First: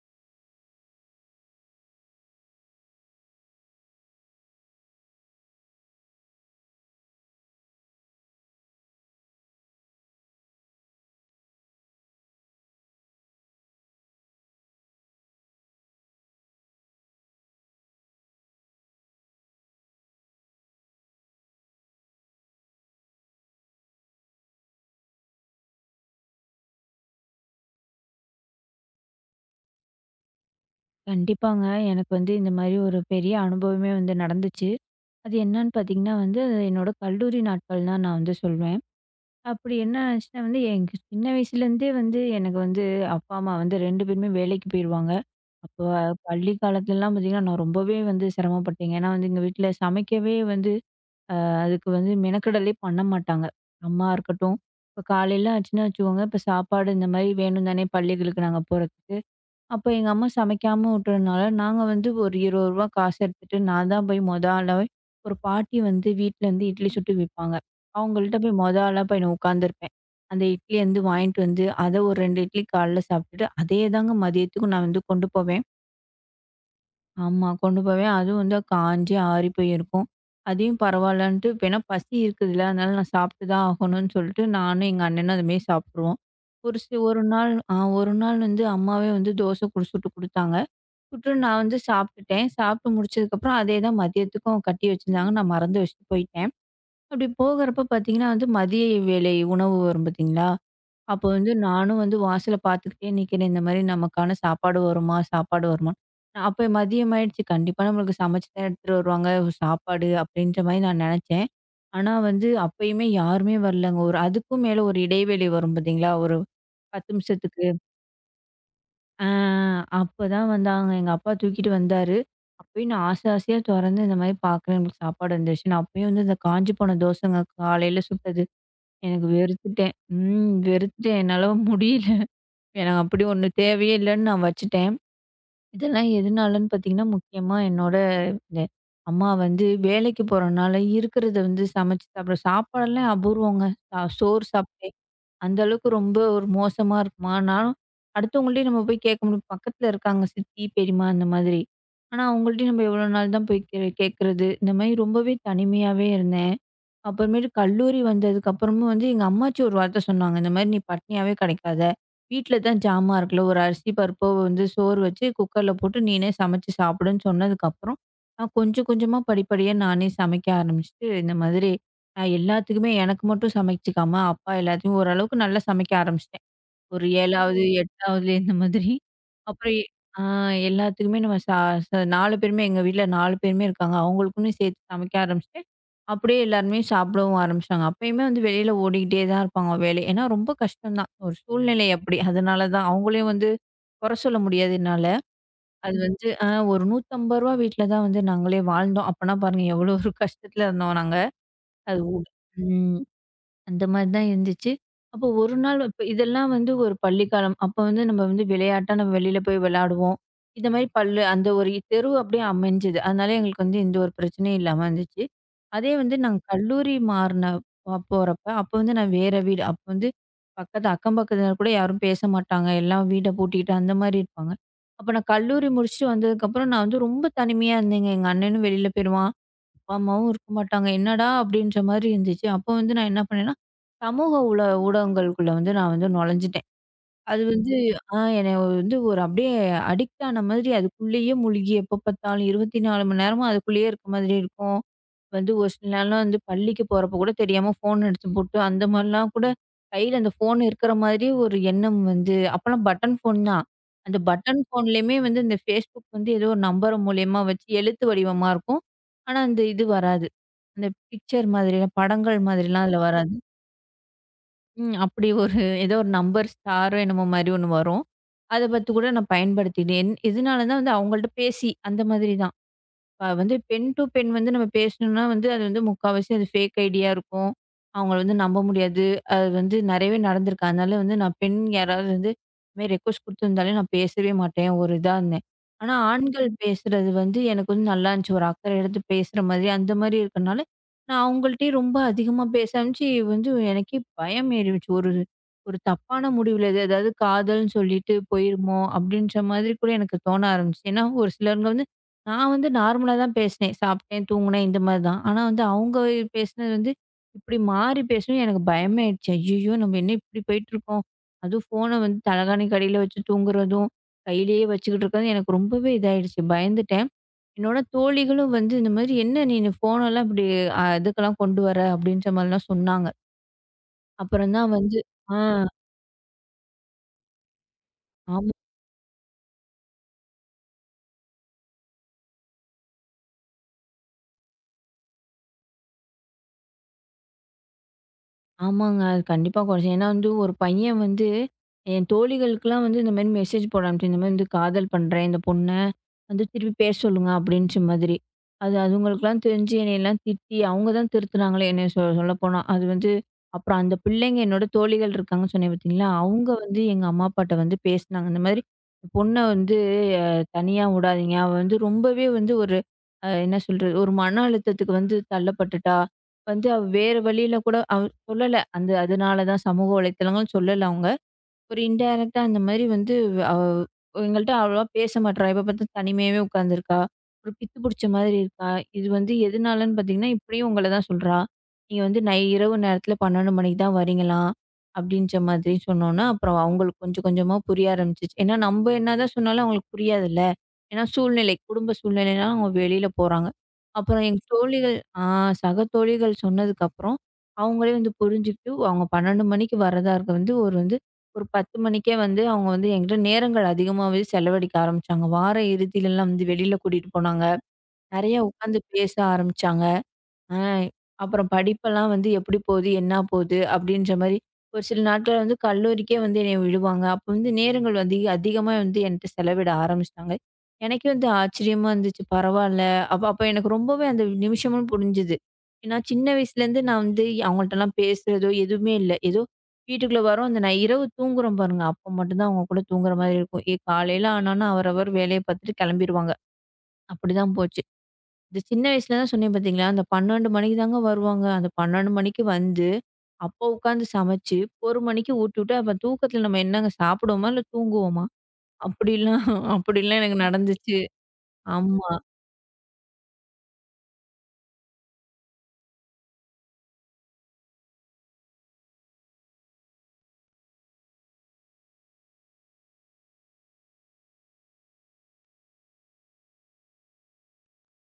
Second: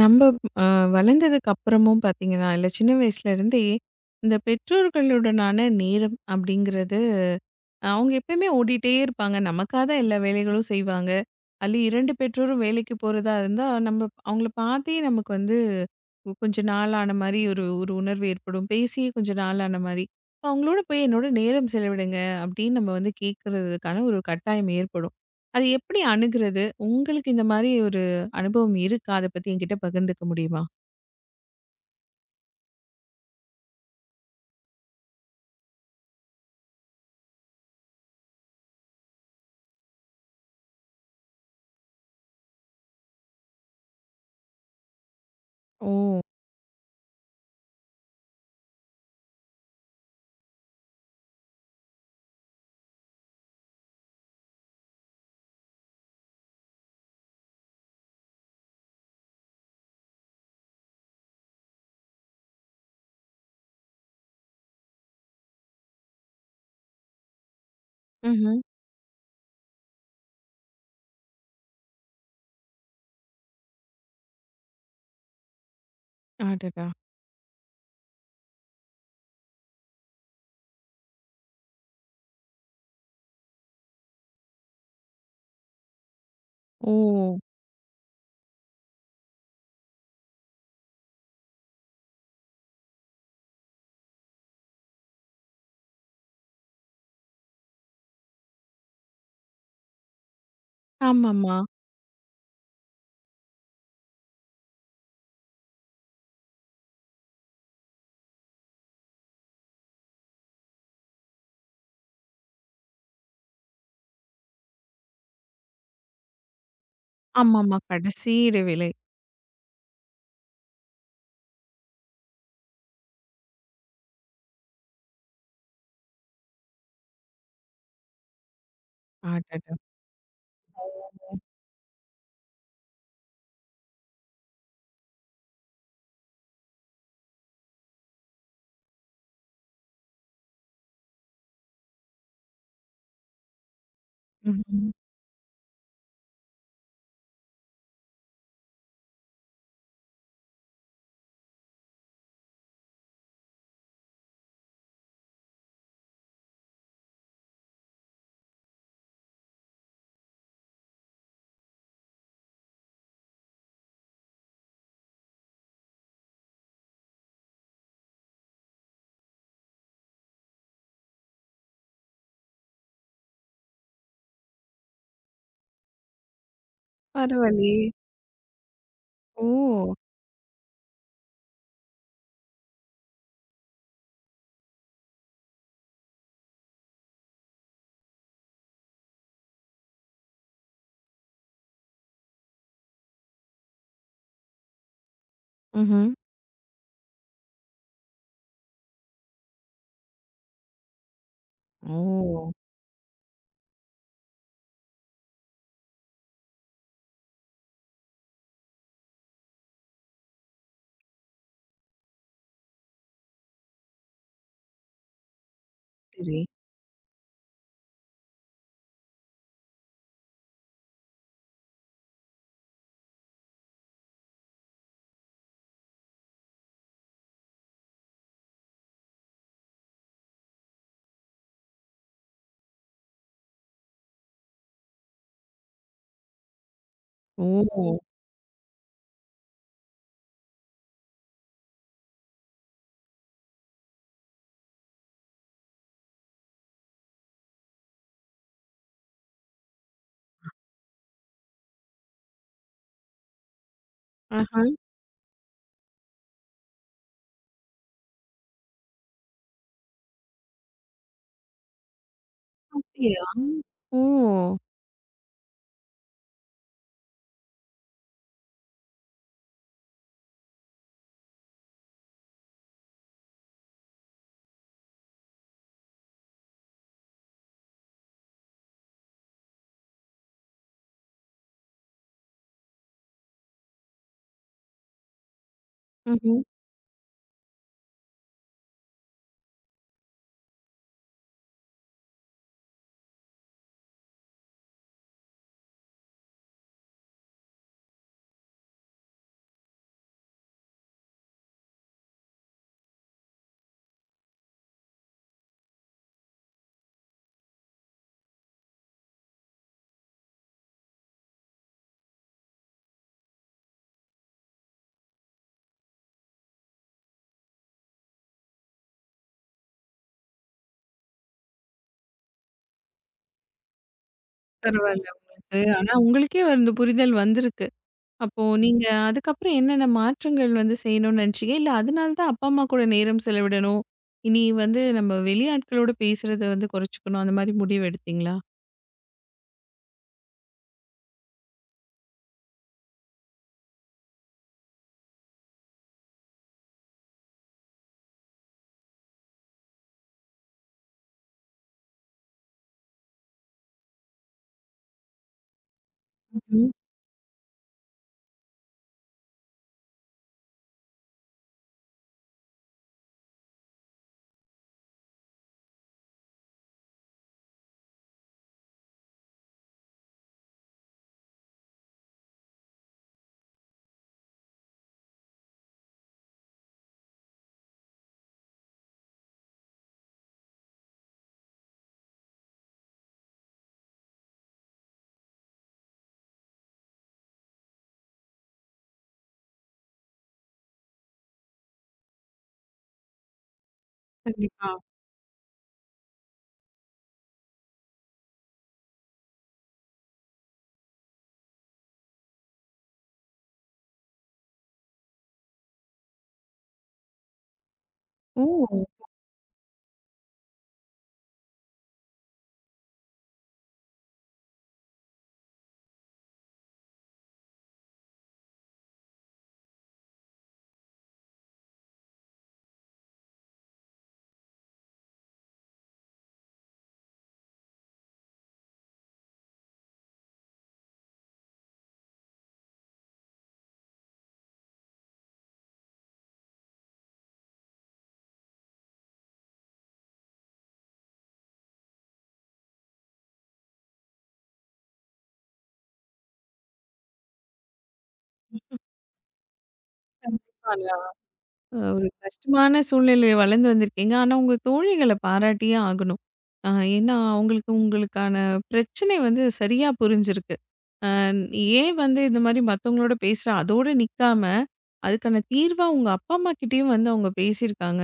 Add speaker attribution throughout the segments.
Speaker 1: நம்ம அ வளர்ந்ததுக்கு அப்புறமும் பார்த்தீங்கன்னா, இல்ல சின்ன வயசுல இருந்தே, இந்த பெற்றோர்களுடனான நேரம் அப்படிங்கிறது அவங்க எப்பயுமே ஓடிட்டே இருப்பாங்க. நமக்காக தான் எல்லா வேலைகளும் செய்வாங்க. அதுல 2 பெற்றோரும் வேலைக்கு போறதா இருந்தா, நம்ம அவங்கள பார்த்தே நமக்கு வந்து கொஞ்ச நாள் ஆன மாரி ஒரு ஒரு உணர்வு ஏற்படும். பேசியே கொஞ்ச நாள் ஆன மாரி. அவங்களோட போய் என்னோட நேரம் செலவிடுங்க அப்படின்னு நம்ம வந்து கேட்கறதுக்கான ஒரு கட்டாயம் ஏற்படும். அது எப்படி அணுகுறது? உங்களுக்கு இந்த மாரி ஒரு அனுபவம் இருக்கா? அத பத்தி என்கிட்ட பகிர்ந்துக்க முடியுமா?
Speaker 2: கண்டிப்பாங்க. எனக்கு இந்த மாரி ஒரு பெரிய அனுபவமே நடந்துச்சு. அது என்னன்னு பார்த்தீங்கன்னா அது என்னோட கல்லூரி நாட்கள் தான் நான் சொல்வேன். அப்படி என்ன ஆச்சுன்னா எனக்கு சின்ன வயசுலேருந்தே வந்து எனக்கு வந்து அப்பா, அம்மா 2 பேருமே வேலைக்கு போயிருவாங்க. அப்போ
Speaker 1: ஓ!
Speaker 2: பள்ளி காலத்துலலாம் பார்த்தீங்கன்னா, நான் ரொம்பவே சிரமப்பட்டேங்க. ஏன்னா எங்க வீட்ல சமைக்கவே அதுக்கு மெனக்கெடலே பண்ண மாட்டாங்க. அம்மா இருக்கட்டும், இப்போ காலையில ஆச்சுன்னா வச்சுக்கோங்க, இப்போ சாப்பாடு இந்த மாரி வேணும் தானே பள்ளிகளுக்கு நாங்க போறதுக்கு. அப்ப எங்க அம்மா சமைக்காம விட்டதுனால, நாங்க ஒரு ரூ. 20 காசு எடுத்துட்டு, நான் தான் போய் மொத ஆளா ஒரு பாட்டி வீட்லருந்து இட்லி சுட்டு விப்பாங்க. அவங்கள்ட்ட போய்
Speaker 1: ம்ஹ்ம்.
Speaker 2: மொத ஆளா போய் நான் உட்காந்துருப்பேன். அந்த இட்லிய வாங்கிட்டு வந்து, அத ஒரு 2 இட்லி காலைல சாப்பிட்டுட்டு, அதே தாங்க மதியத்துக்கும் நான் கொண்டு போவேன்.
Speaker 1: அடடா!
Speaker 2: ஆமா, கொண்டு போவேன். அதுவும் காஞ்சு ஆறி போயிருக்கும். அதையும் பரவாயில்லன்ட்டு இப்ப ஏன்னா பசி இருக்குதுல்ல, அதனால நான் சாப்பிட்டு தான் ஆகணும்னு சொல்லிட்டு, நானும் எங்க அண்ணனும் அதுமாரி சாப்பிட்ருவோம். ஒரு
Speaker 1: ஓ!
Speaker 2: சி ஒரு நாள் ஆ ஒரு நாள் அம்மாவே தோசை கூட சுட்டு குடுத்தாங்க. புட்டு நான் சாப்பிட்டுட்டேன். சாப்பிட்டு முடிச்சதுக்கப்புறம் அதே தான் மதியத்துக்கும் கட்டி வச்சிருந்தாங்க. நான் மறந்து வச்சுட்டு போயிட்டேன். அப்படி போகிறப்ப பார்த்தீங்கன்னா மதிய வேளை உணவு வரும் பார்த்தீங்களா? அப்போ
Speaker 1: ஆமாமா.
Speaker 2: நானும் வாசல பார்த்துக்கிட்டே நிக்கிறேன். இந்த மாரி நமக்கான சாப்பாடு வருமா? சாப்பாடு வருமான்னு. அப்போ மதியம் ஆயிடுச்சு. கண்டிப்பா நம்மளுக்கு சமைச்சு தான் எடுத்துட்டு வருவாங்க சாப்பாடு அப்படின்ற மாரி நான் நெனச்சேன். ஆனா அப்பயுமே யாருமே வரலங்க. ஒரு அதுக்கும் மேல ஒரு இடைவெளி வரும் பார்த்தீங்களா? ஒரு 10 நிமிஷத்துக்கு.
Speaker 1: ஆமாமா. கடைசி இடைவேளை.
Speaker 2: ஆ அப்பதான் வந்தாங்க. எங்க அப்பா தூக்கிட்டு வந்தாரு. அப்பயும் நான் ஆசை ஆசையா தொறந்து இந்த மாரி பார்க்குறேன், நம்மளுக்கு சாப்பாடு வந்துருச்சு. நான் அப்பயும் இந்த காஞ்சு போன தோசைங்க காலையில சுட்டது. எனக்கு
Speaker 1: அடடா!
Speaker 2: வெறுத்துட்டேன்.
Speaker 1: Oh.
Speaker 2: வெறுத்துட்டேன். என்னால முடியல. எனக்கு அப்படி ஒண்ணு தேவையே இல்லன்னு நான் வச்சுட்டேன். இதெல்லாம் எதுனாலன்னு பார்த்தீங்கன்னா, முக்கியமா என்னோட இந்த அம்மா வேலைக்கு போறனால இருக்கிறத சமைச்சு சாப்பிட சாப்பாடெல்லாம் அபூர்வங்க. சோறு
Speaker 1: Mhm.
Speaker 2: சாப்பிட்டேன். அந்த அளவுக்கு ரொம்ப ஒரு மோசமா இருக்குமா? நானும் அடுத்தவங்கள்ட்டயும் நம்ம போய் கேட்க முடியும். பக்கத்துல இருக்காங்க சித்தி, பெரியம்மா அந்த மாதிரி. ஆனா, அவங்கள்ட்டயும் நம்ம எவ்வளோ நாள் தான் போய் கேட்கறது? இந்த மாரி ரொம்பவே தனிமையாவே இருந்தேன். அப்புறமேட்டு கல்லூரி வந்ததுக்கப்புறமும் எங்க அம்மாச்சி ஒரு வார்த்தை சொன்னாங்க. இந்த மாரி, "நீ பட்னியாவே கெடைக்காத. வீட்ல தான் ஜாமான் இருக்குல்ல, ஒரு அரிசி, பருப்போ சோறு வச்சு குக்கர்ல போட்டு நீனே சமைச்சு சாப்பிடுன்னு" சொன்னதுக்கப்புறம், நான் கொஞ்சம் கொஞ்சமா படிப்படியா நானே சமைக்க ஆரம்பிச்சுட்டு, இந்த மாதிரி நான் எல்லாத்துக்குமே எனக்கு மட்டும் சமைச்சுக்காம, அப்பா எல்லாத்தையும் ஓரளவுக்கு நல்லா சமைக்க ஆரம்பிச்சுட்டேன். ஒரு 7வது, ஓ!
Speaker 1: Paravalli.
Speaker 2: 8வதுல இந்த மாதிரி. அப்புறம் எ
Speaker 1: Oh.
Speaker 2: ஆ எல்லாத்துக்குமே நம்ம ச ச 4 பேருமே எங்க வீட்ல 4 பேருமே இருக்காங்க. அவங்களுக்குன்னு சேர்த்து சமைக்க ஆரம்பிச்சுட்டேன். அப்படியே எல்லாருமே சாப்பிடவும் ஆரம்பிச்சாங்க. அப்பயுமே வெளியில ஓடிக்கிட்டே தான் இருப்பாங்க வேலை. ஏன்னா ரொம்ப கஷ்டம் தான். ஒரு சூழ்நிலை அப்படி. அதனால தான் அவங்களையும் குறை சொல்ல முடியாது என்னால. அது
Speaker 1: Mhm.
Speaker 2: வந்து ஆ ஒரு ரூ. 150 வீட்ல தான் நாங்களே வாழ்ந்தோம். அப்பன்னா பாருங்க எவ்வளோ ஒரு கஷ்டத்துல இருந்தோம் நாங்க. அது உ-
Speaker 1: Oh,
Speaker 2: ம். அந்த மாரி தான் இருந்துச்சு. அப்போ ஒரு நாள் இப்ப இதெல்லாம் ஒரு பள்ளி காலம். அப்போ நம்ம விளையாட்டா நம்ம வெளியில போய் விளையாடுவோம். இந்த மாரி பள்ளு அந்த ஒரு தெரு அப்படியே அமைஞ்சது. அதனால எங்களுக்கு எந்த ஒரு பிரச்சனையும் இல்லாம இருந்துச்சு. அதே
Speaker 1: சரி.
Speaker 2: நாங்க கல்லூரி மாறுன அ போறப்ப, அப்போ நான் வேற வீடு. அப்போ பக்கத்து அக்கம் பக்கத்தினர் கூட யாரும் பேச மாட்டாங்க. எல்லாம் வீட பூட்டிக்கிட்டு அந்த மாரி இருப்பாங்க. அப்போ நான் கல்லூரி முடிச்சுட்டு வந்ததுக்கப்புறம் நான் ரொம்ப தனிமையா இருந்தேங்க. எங்க அண்ணனும் வெளியில போயிருவான். அம்மாவும் இருக்க மாட்டாங்க. என்னடா! அப்படின்ற மாரி இருந்துச்சு. அப்போ நான் என்ன பண்ணேன்னா, சமூக ஊடகங்களுக்குள்ள நான் நுழைஞ்சுட்டேன். அது வந்து
Speaker 1: ஓ!
Speaker 2: ஆ என்னைய ஒரு அப்படியே அடிக்ட் ஆன மாதிரி அதுக்குள்ளேயே முழுகி எப்ப பார்த்தாலும் 24 மணி நேரமும் அதுக்குள்ளேயே இருக்க மாதிரி இருக்கும். ஒரு சில நாள்லாம் பள்ளிக்கு போறப்ப கூட தெரியாம ஃபோன் எடுத்து போட்டு, அந்த மாரிலாம் கூட கையில அந்த ஃபோன் இருக்கிற மாதிரி ஒரு எண்ணம் அப்பலாம் பட்டன் ஃபோன் தான். அந்த பட்டன்
Speaker 1: ஆஹா.
Speaker 2: ஃபோன்லயுமே இந்த Facebook ஏதோ ஒரு நம்பர் மூலியமா வச்சு எழுத்து வடிவமா இருக்கும். ஆனா, அந்த இது வராது. அந்த பிக்சர் மாதிரிலாம் படங்கள் மாதிரிலாம் அதில
Speaker 1: அப்படியா?
Speaker 2: வராது.
Speaker 1: ஓ!
Speaker 2: ம். அப்படி ஒரு ஏதோ ஒரு நம்பர் ஸ்டாரோ என்னமோ மாரி ஒண்ணு வரும். அத பார்த்து கூட நான் பயன்படுத்தினேன். இதனால தான் அவங்கள்ட்ட பேசி அந்த மாதிரி தான். இப்ப பெண் டூ பெண் நம்ம பேசணும்னா வந்து அது வந்து முக்காவாசி அது ஃபேக் ஐடியா இருக்கும். அவங்கள நம்ப முடியாது. அது வந்து நெறையவே நடந்திருக்கு. அதனால நான் பெண் யாராவது இதுமாரி ரெக்வெஸ்ட் குடுத்துருந்தாலே நான் பேசவே மாட்டேன். ஒரு இதா இருந்தேன். ஆனா
Speaker 1: ம்ஹ்ம்.
Speaker 2: ஆண்கள் பேசுறது வந்து எனக்கு வந்து நல்லா இருந்துச்சு. ஒரு அக்கறை எடுத்து பேசுற மாதிரி அந்த மாரி இருக்கனால, நான் அவங்கள்ட்டயும் ரொம்ப அதிகமா பேச ஆரம்பிச்சு எனக்கே பயம் ஏறிடுச்சு. ஒரு ஒரு தப்பான முடிவுல எதாவது காதல்ன்னு சொல்லிட்டு போயிருமோ! அப்பிடின்ற மாதிரி கூட எனக்கு தோண ஆரம்பிச்சுச்சு. ஏன்னா ஒரு சிலருங்க நான் நார்மலா தான் பேசினேன். சாப்பிட்டேன், தூங்குனேன் இந்த மாரி தான். ஆனா அவங்க பேசினது இப்படி மாறி பேசவும் எனக்கு பயமாயிடுச்சு. ஐய்யய்யோ! நம்ம என்ன இப்படி போயிட்டுருக்கோம். அதுவும் ஃபோன தலகாணிக்கு அடியில வச்சு தூங்குறதும், கையிலேயே வச்சுக்கிட்டு இருக்கறதும் எனக்கு ரொம்பவே இதாயிடுச்சு. பயந்துட்டேன். என்னோட தோழிகளும் இந்த மாதிரி, "என்ன நீனு ஃபோனெல்லாம் இப்படி இதுக்கெல்லாம் கொண்டு வர?" அப்படின்ற மாரிலாம் சொன்னாங்க. அப்புறம் தான் வந்து
Speaker 1: பரவால்ல
Speaker 2: ஆ
Speaker 1: உங்களுக்கு. ஆனா உங்களுக்கே அந்த புரிதல் வந்திருக்கு. அப்போ
Speaker 2: ஆமா.
Speaker 1: நீங்க அதுக்கப்புறம் என்னென்ன மாற்றங்கள் வந்து செய்யணும்னு நினைச்சீங்க? இல்ல அதனால தான் அப்பா, அம்மா கூட நேரம் செலவிடணும். இனி வந்து நம்ம வெளியாட்களோட பேசுறத வந்து குறைச்சுக்கணும். அந்த மாரி முடிவு எடுத்தீங்களா?
Speaker 2: ஆமாங்க. அது கண்டிப்பா கொறைச்சேன். ஏன்னா ஒரு பையன் என் தோழிகளுக்கெல்லாம் இந்த மாரி மெசேஜ் போட அனுப்பிச்சேன். இந்த மாரி காதல் பண்றேன் இந்த பொண்ண. திருப்பி பேச சொல்லுங்க அப்படின்ச்ச மாதிரி. அது அதுங்களுக்கெல்லாம் தெரிஞ்சு என்னையெல்லாம் திட்டி, அவங்க தான் திருத்துனாங்களே என்னைய சொல்லப்போனா. அது வந்து அப்புறம் அந்த பிள்ளைங்க என்னோட தோழிகள் இருக்காங்கன்னு சொன்னேன் பார்த்தீங்களா? அவங்க
Speaker 1: ம்ஹ்ம்.
Speaker 2: எங்க அம்மா அப்பாட்ட பேசினாங்க. இந்த மாதிரி பொண்ண வந்து அ தனியா விடாதீங்க. அவ ரொம்பவே வந்து ஒரு அ என்ன சொல்றது? ஒரு மன அழுத்தத்துக்கு தள்ளப்பட்டுட்டா. அவ வேற வழியில கூட அவ சொல்லல. அந்த அதனால தான் சமூக வலைத்தளங்கள் சொல்லல அவங்க. ஒரு இன்டைரக்ட்டா அந்த மாரி அவ எங்கள்ட்ட அவ்வளவா பேச மாட்றா. எப்ப பாத்தாலும் தனிமையாவே உட்காந்துருக்கா. ஒரு பித்து புடிச்ச மாதிரி இருக்கா. இது வந்து எதுனாலன்னு பாத்தீங்கன்னா, இப்படியும் உங்கள தான் சொல்றா. நீங்க வந்து நை இரவு நேரத்துல 12 மணிக்கு தான் வரீங்களாம். அப்படின்ற மாதிரி சொன்னோன்ன, அப்புறம் அவங்களுக்கு கொஞ்சம் கொஞ்சமா புரிய ஆரம்பிச்சுச்சு. ஏன்னா நம்ப என்னதான் சொன்னாலும் அவங்களுக்கு புரியாதுல்ல. ஏன்னா சூழ்நிலை, குடும்ப சூழ்நிலைனால அவங்க வெளியில போறாங்க. அப்புறம் எங்க
Speaker 1: கண்டிப்பா.
Speaker 2: தோழிகள் ஆ சக தோழிகள் சொன்னதுக்கப்புறம், அவங்களே புரிஞ்சுக்கிட்டு அவங்க 12 மணிக்கு வரதா இருக்க வந்து ஒரு வந்து ஒரு 10 மணிக்கே வந்து அவங்க வந்து என்கிட்ட நேரங்கள் அதிகமாவே செலவழிக்க ஆரம்பிச்சாங்க. வார இறுதியிலலாம் வெளியில கூட்டிட்டு போனாங்க. நெறைய உட்காந்து
Speaker 1: ஓ!
Speaker 2: பேச ஆரம்பிச்சாங்க. ஆ, அப்புறம் படிப்பெல்லாம் எப்படி போகுது, என்ன போகுது அப்படின்ற மாரி, ஒரு சில நாட்கள் கல்லூரிக்கே என்னைய விடுவாங்க. அப்போ நேரங்கள் அதிகமா என்ட்ட செலவிட ஆரம்பிச்சுட்டாங்க. எனக்கே ஆச்சரியமா இருந்துச்சு. பரவால்ல. அப்ப அப்ப எனக்கு ரொம்பவே அந்த நிமிஷமும் புரிஞ்சுது. ஏன்னா சின்ன வயசுலேருந்து நான் அவங்கள்ட்டலாம் பேசுறதோ எதுவுமே இல்ல. ஏதோ வீட்டுக்குள்ள வரோம். அந்த நான் இரவு தூங்குறோம் பாருங்க, அப்போ மட்டும் தான் அவங்க கூட தூங்குற மாரி இருக்கும். காலையில ஆனோன்னா அவரவர் வேலைய பார்த்துட்டு கிளம்பிருவாங்க. அப்படிதான் போச்சு. இந்த சின்ன வயசுல தான் சொன்னேன் பார்த்தீங்களா, அந்த 12 மணிக்கு தாங்க வருவாங்க. அந்த 12 மணிக்கு அப்போ உட்காந்து சமைச்சு, ஒரு மணிக்கு ஊட்டிவிட்டு, அப்ப தூக்கத்துல நம்ம என்னங்க சாப்பிடுவோமா? இல்ல தூங்குவோமா? அப்படிலாம் அப்படிலாம் எனக்கு நடந்துச்சு.
Speaker 1: கண்டிப்பா. ஒரு
Speaker 2: ஆமா,
Speaker 1: கஷ்டமான சூழ்நிலையில வளர்ந்து வந்திருக்கீங்க. ஆனா, உங்க தோழிகள பாராட்டியே ஆகணும். அ ஏன்னா, அவங்களுக்கு உங்களுக்கான பிரச்சனை வந்து சரியா புரிஞ்சிருக்கு. அன் ஏன் வந்து இந்த மாரி மத்தவங்களோட பேசுறா அதோட நிக்காம, அதுக்கான தீர்வா உங்க அப்பா, அம்மா கிட்டயும் வந்து அவங்க பேசியிருக்காங்க.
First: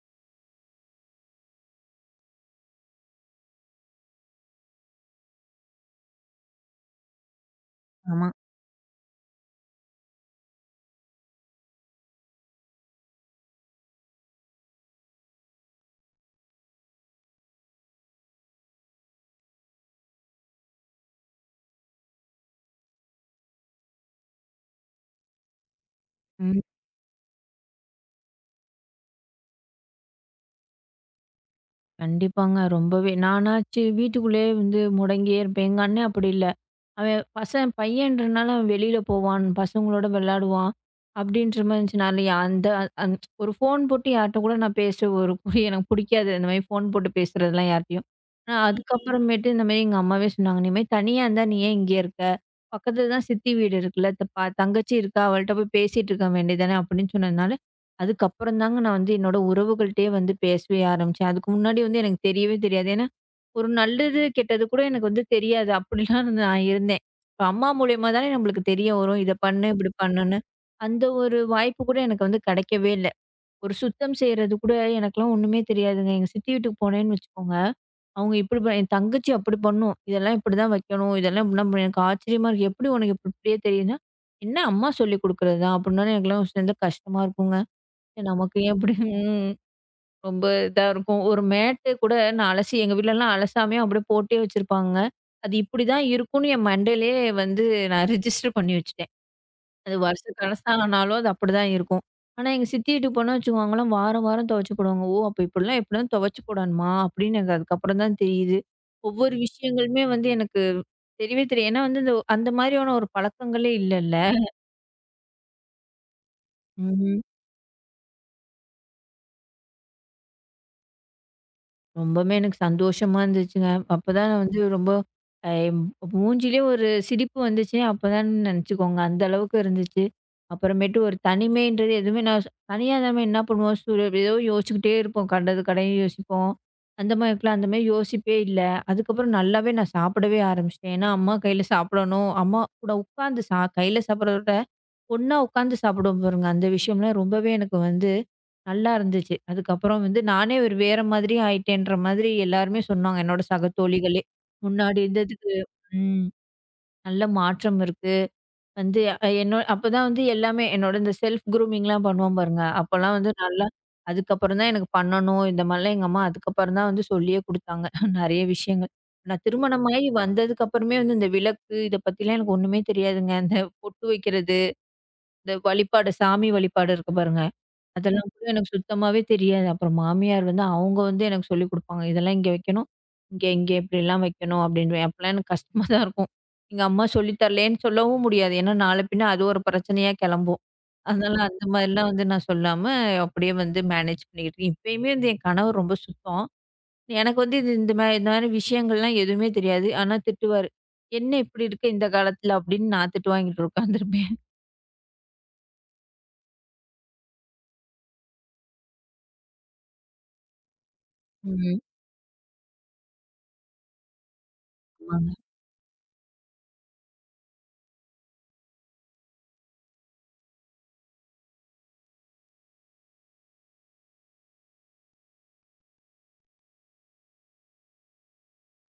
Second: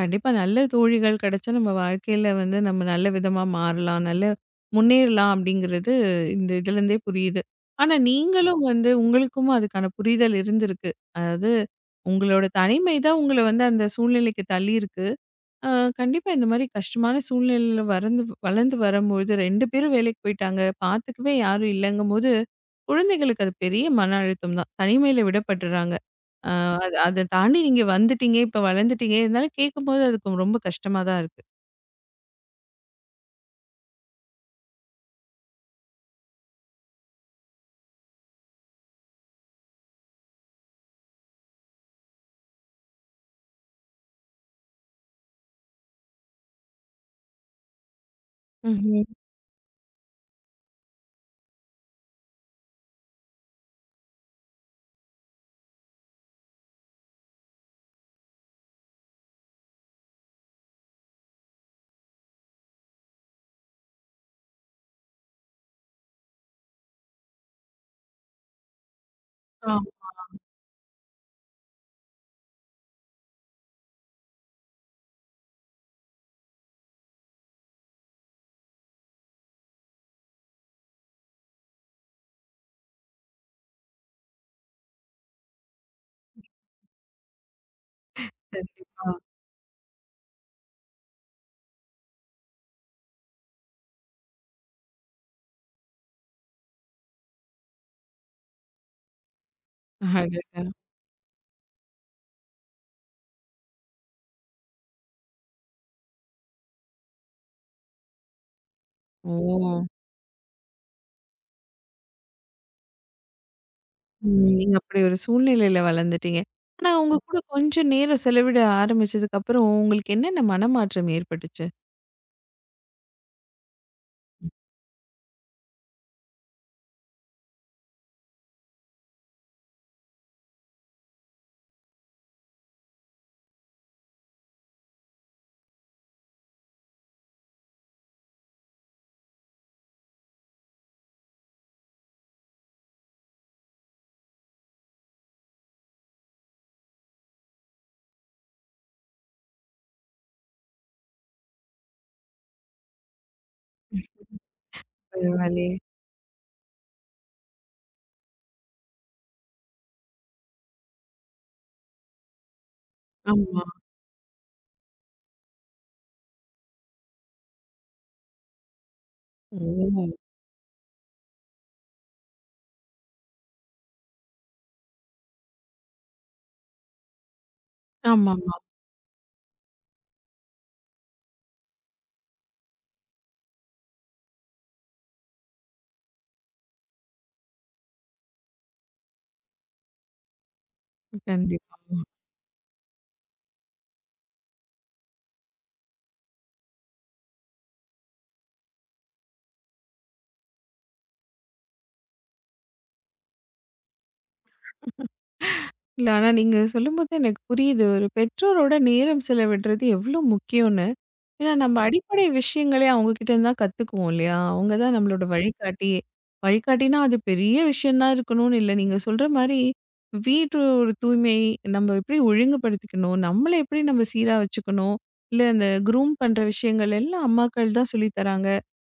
Speaker 1: கண்டிப்பா நல்ல தோழிகள் கிடைச்சா நம்ம வாழ்க்கையில வந்து நம்ம நல்ல விதமா மாறலாம், நல்ல முன்னேறலாம் அப்படிங்கிறது இந்த இதுலேருந்தே புரியுது. ஆனா
Speaker 2: ஆமா.
Speaker 1: நீங்களும் வந்து உங்களுக்கும் அதுக்கான புரிதல் இருந்திருக்கு. அதாவது உங்களோட தனிமை தான் உங்கள வந்து அந்த சூழ்நிலைக்கு தள்ளியிருக்கு. ஆ, கண்டிப்பா இந்த மாரி கஷ்டமான சூழ்நிலையில வறந்து வளர்ந்து வரும்பொழுது 2 பேரும் வேலைக்கு போயிட்டாங்க. பார்த்துக்கவே யாரும் இல்லங்கும்போது, குழந்தைகளுக்கு அது பெரிய மன அழுத்தம் தான். தனிமையில விடப்பட்டுறாங்க. ஆ
Speaker 2: ம்.
Speaker 1: அத தாண்டி நீங்க வந்துட்டீங்க, இப்ப வளர்ந்துட்டீங்க. இருந்தாலும் கேட்கும்போது அதுக்கு ரொம்ப கஷ்டமா தான் இருக்கு.
Speaker 2: கண்டிப்பாங்க. ரொம்பவே. நானாச்சு வீட்டுக்குள்ளேயே முடங்கியே இருப்பேன். எங்க அண்ணன் அப்படி இல்ல. அவன் பையன்றனால அவன் வெளியில போவான், பசங்களோட விளையாடுவான். அப்படின்ற மாரி இருந்துச்சு. நான் இல்ல அந்த அந் ஒரு ஃபோன் போட்டு யார்ட்ட கூட நான் பேச ஒரு எனக்கு பிடிக்காது. இந்த மாரி ஃபோன் போட்டு பேசுறதெல்லாம் யார்ட்டயும். ஆனா ம்.
Speaker 1: ம்ஹ்ம்.
Speaker 2: அதுக்கப்புறமேட்டு இந்த மாரி எங்க அம்மாவே சொன்னாங்க, "நீ மாரி தனியா இருந்தா நீ ஏன் இங்கேயே இருக்க? பக்கத்துல தான் சித்தி வீடு இருக்குல்ல. த பா தங்கச்சி இருக்கா, அவள்ட்ட போய் பேசிட்டு இருக்க வேண்டியதுதானே" அப்படின்னு சொன்னதுனால, அதுக்கப்புறம் தாங்க நான் என்னோட உறவுகள்ட்டயே பேசவே ஆரம்பிச்சேன். அதுக்கு முன்னாடி எனக்கு தெரியவே தெரியாது. ஏன்னா ஒரு நல்லது, கெட்டது கூட எனக்கு தெரியாது. அப்படிலாம் நான் இருந்தேன். இப்ப அம்மா மூலியமா தானே நம்மளுக்கு தெரிய வரும். இத பண்ணு, இப்படி
Speaker 1: ஆமா,
Speaker 2: பண்ணுன்னு. அந்த ஒரு வாய்ப்பு கூட எனக்கு கிடைக்கவே இல்ல. ஒரு சுத்தம் செய்றது கூட எனக்கெல்லாம் ஒண்ணுமே தெரியாதுங்க. எங்க சித்தி வீட்டுக்கு போனேன்னு வச்சுக்கோங்க, அவங்க இப்படி என் தங்கச்சி அப்படி பண்ணும். இதெல்லாம் இப்படிதான் வைக்கணும். இதெல்லாம் இப்படிதான் பண்ணணும். எனக்கு ஆச்சரியமா இருக்கு. எப்படி உனக்கு இப்ப இப்படியே தெரியுதுன்னா, "என்ன அம்மா சொல்லிக் குடுக்குறது தான்" அப்படின்னோனே எனக்கெல்லாம் ஒரு சின்ன கஷ்டமா இருக்குங்க. சரி, நமக்கு ஏன் இப்படி?
Speaker 1: கண்டிப்பா.
Speaker 2: ம். ரொம்ப இதா இருக்கும். ஒரு மேட்டு கூட நான் அலசி எங்க வீட்லலாம் அலசாமயே அப்படியே போட்டே வச்சிருப்பாங்க. அது இப்படிதான் இருக்கும்னு என் மண்டையிலயே வந்து நான் ரிஜிஸ்டர் பண்ணி வச்சுட்டேன். அது வருஷ
Speaker 1: அடடா!
Speaker 2: கணசா ஆனாலும் அது அப்படிதான் இருக்கும். ஆனா எங்க சித்தி வீட்டுக்கு போனா வச்சுக்கோங்களேன், வாரம் வாரம் துவைச்சு போடுவாங்க. ஓ! அப்ப இப்படிலாம் எப்படிலாம் துவைச்சு போடணுமா? அப்படின்னு எனக்கு அதுக்கப்புறம் தான் தெரியுது. ஒவ்வொரு
Speaker 1: ஓ!
Speaker 2: விஷயங்களுமே எனக்கு தெரியவே தெரியும். ஏன்னா வந்து இந்த அந்த மாதிரியான ஒரு பழக்கங்களே இல்லல்ல.
Speaker 1: ம். நீங்க அப்படி ஒரு சூழ்நிலையில வளர்ந்துட்டீங்க. ஆனா உங்க கூட கொஞ்சம் நேரம் செலவிட ஆரம்பிச்சதுக்கு அப்புறம், உங்களுக்கு என்னென்ன மனமாற்றம் ஏற்பட்டுச்சு?
Speaker 2: ரொம்பவுமே எனக்கு சந்தோஷமா இருந்துச்சுங்க. அப்பதான் நான் வந்து ரொம்ப அ மூஞ்சிலயே ஒரு சிரிப்பு வந்துச்சு. அப்பதான் நெனச்சுக்கோங்க. அந்த அளவுக்கு இருந்துச்சு. அப்புறமேட்டு ஒரு தனிமைன்றது எதுவுமே நான் தனியா நம்ம என்ன பண்ணுவோம், ஏதோ யோசிச்சுக்கிட்டே இருப்போம். கண்டது கடையும் யோசிப்போம். அந்த மாரி இருக்கலாம். அந்த மாரி யோசிப்பே இல்ல. அதுக்கப்புறம் நல்லாவே நான் சாப்பிடவே ஆரம்பிச்சுட்டேன். ஏன்னா, அம்மா கையில சாப்பிடணும். அம்மா கூட உட்காந்து கையில சாப்பிடுறத விட ஒண்ணா உட்காந்து சாப்பிடுவோம் பாருங்க. அந்த விஷயம்லாம் ரொம்பவே எனக்கு நல்லா இருந்துச்சு. அதுக்கப்புறம் நானே ஒரு வேற மாதிரி ஆயிட்டேன்ற மாதிரி எல்லாருமே சொன்னாங்க. என்னோட சக தோழிகளே. முன்னாடி இருந்ததுக்கு
Speaker 1: பரவாயில்லையே!
Speaker 2: ம். நல்ல மாற்றம் இருக்கு. வந்து அ என்னோ அப்பதான் எல்லாமே என்னோட இந்த செல்ஃப் க்ரூமிங்லாம் பண்ணுவோம் பாருங்க. அப்பலாம்
Speaker 1: ஆமா.
Speaker 2: நல்லா அதுக்கப்புறம் தான் எனக்கு பண்ணணும். இந்த மாரிலாம் எங்க அம்மா அதுக்கப்புறம் தான் சொல்லியே குடுத்தாங்க. நெறைய விஷயங்கள். நான்
Speaker 1: ஓ!
Speaker 2: திருமணமாகி வந்ததுக்கு அப்புறமே இந்த விளக்கு இத பத்திலாம் எனக்கு ஒண்ணுமே தெரியாதுங்க. இந்த பொட்டு வைக்கிறது. இந்த வழிபாடு, சாமி வழிபாடு இருக்கு பாருங்க. ம். அதெல்லாம் கூட
Speaker 1: ஆமாமா.
Speaker 2: எனக்கு சுத்தமாவே தெரியாது. அப்புறம் மாமியார் வந்து அவங்க வந்து எனக்கு சொல்லிக் குடுப்பாங்க. இதெல்லாம் இங்க வைக்கணும். இங்க இங்க இப்படிலாம் வைக்கணும் அப்படின்வேன். அப்பலாம் எனக்கு கஷ்டமா தான் இருக்கும். எங்க அம்மா சொல்லி தரலேன்னு சொல்லவும் முடியாது. ஏன்னா நாள பின்ன அது ஒரு பிரச்சனையா கெளம்பும். அதனால ம். அந்த
Speaker 1: கண்டிப்பா.
Speaker 2: மாதிரிலாம் நான் சொல்லாம அப்படியே மேனேஜ் பண்ணிக்கிட்டு இருக்கேன். இப்பயுமே என் கணவர் ரொம்ப சுத்தம். எனக்கு வந்து இது இந்த மாரி இந்த மாரி விஷயங்கள்லாம் எதுவுமே தெரியாது. ஆனா திட்டுவாரு. "என்ன இப்படி இருக்க இந்த காலத்துல?" அப்படின்னு நான் திட்டு வாங்கிட்டு உட்காந்துருப்பேன்.
Speaker 1: இல்ல ஆனா நீங்க சொல்லும்போது எனக்கு புரியுது. ஒரு பெற்றோரோட நேரம் செலவிடுறது எவ்ளோ முக்கியம்னு. ஏன்னா, நம்ம
Speaker 2: ம்.
Speaker 1: அடிப்படை விஷயங்களே அவங்ககிட்ட இருந்து தான் கத்துக்குவோம் இல்லையா? அவங்க தான் நம்மளோட
Speaker 2: ஆமாங்க.
Speaker 1: வழிகாட்டியே! வழிகாட்டினா, அது பெரிய விஷயம் தான் இருக்கணும்னு இல்ல. நீங்க சொல்ற மாரி, வீட்டு ஒரு தூய்மை, நம்ம எப்படி ஒழுங்குபடுத்திக்கணும்? நம்மள எப்படி நம்ம சீரா வச்சுக்கணும்? இல்ல இந்த குரூம் பண்ற விஷயங்கள் எல்லாம் அம்மாக்கள் தான் சொல்லி தராங்க.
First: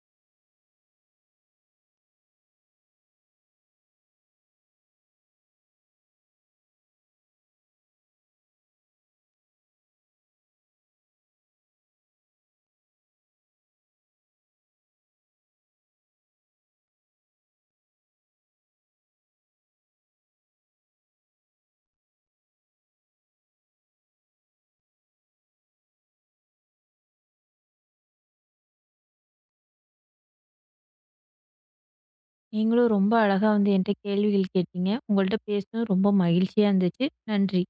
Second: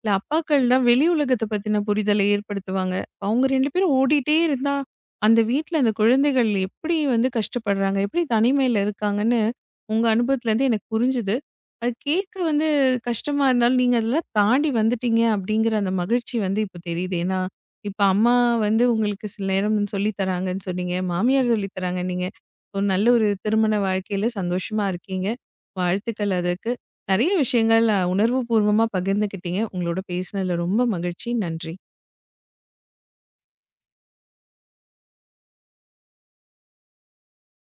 Speaker 1: இல்ல அப்பாக்கள் தான் வெளி உலகத்த பத்தின புரிதலை ஏற்படுத்துவாங்க. அவங்க 2 பேரும் ஓடிட்டே இருந்தா, அந்த வீட்ல அந்த குழந்தைகள் எப்படி வந்து கஷ்டப்படுறாங்க? எப்படி தனிமையில இருக்காங்கன்னு, உங்க அனுபவத்துலேருந்து எனக்கு புரிஞ்சுது. அது கேட்க வந்து கஷ்டமா இருந்தாலும், நீங்க அதெல்லாம் தாண்டி வந்துட்டீங்க அப்படிங்கிற அந்த மகிழ்ச்சி வந்து இப்ப தெரியுது. ஏன்னா, இப்ப அம்மா வந்து உங்களுக்கு சில நேரம் சொல்லி தராங்கன்னு சொன்னீங்க. மாமியார் சொல்லி தராங்க. நீங்க ஒரு நல்ல ஒரு திருமண வாழ்க்கையில சந்தோஷமா இருக்கீங்க. வாழ்த்துக்கள் அதுக்கு. நெறைய விஷயங்கள் உணர்வுபூர்வமா பகிர்ந்துக்கிட்டீங்க. உங்களோட பேசினதுல ரொம்ப மகிழ்ச்சி. நன்றி.
Speaker 2: நீங்களும் ரொம்ப அழகா என்கிட்ட கேள்விகள் கேட்டீங்க. உங்கள்ட்ட பேசினது ரொம்ப மகிழ்ச்சியா இருந்துச்சு. நன்றி.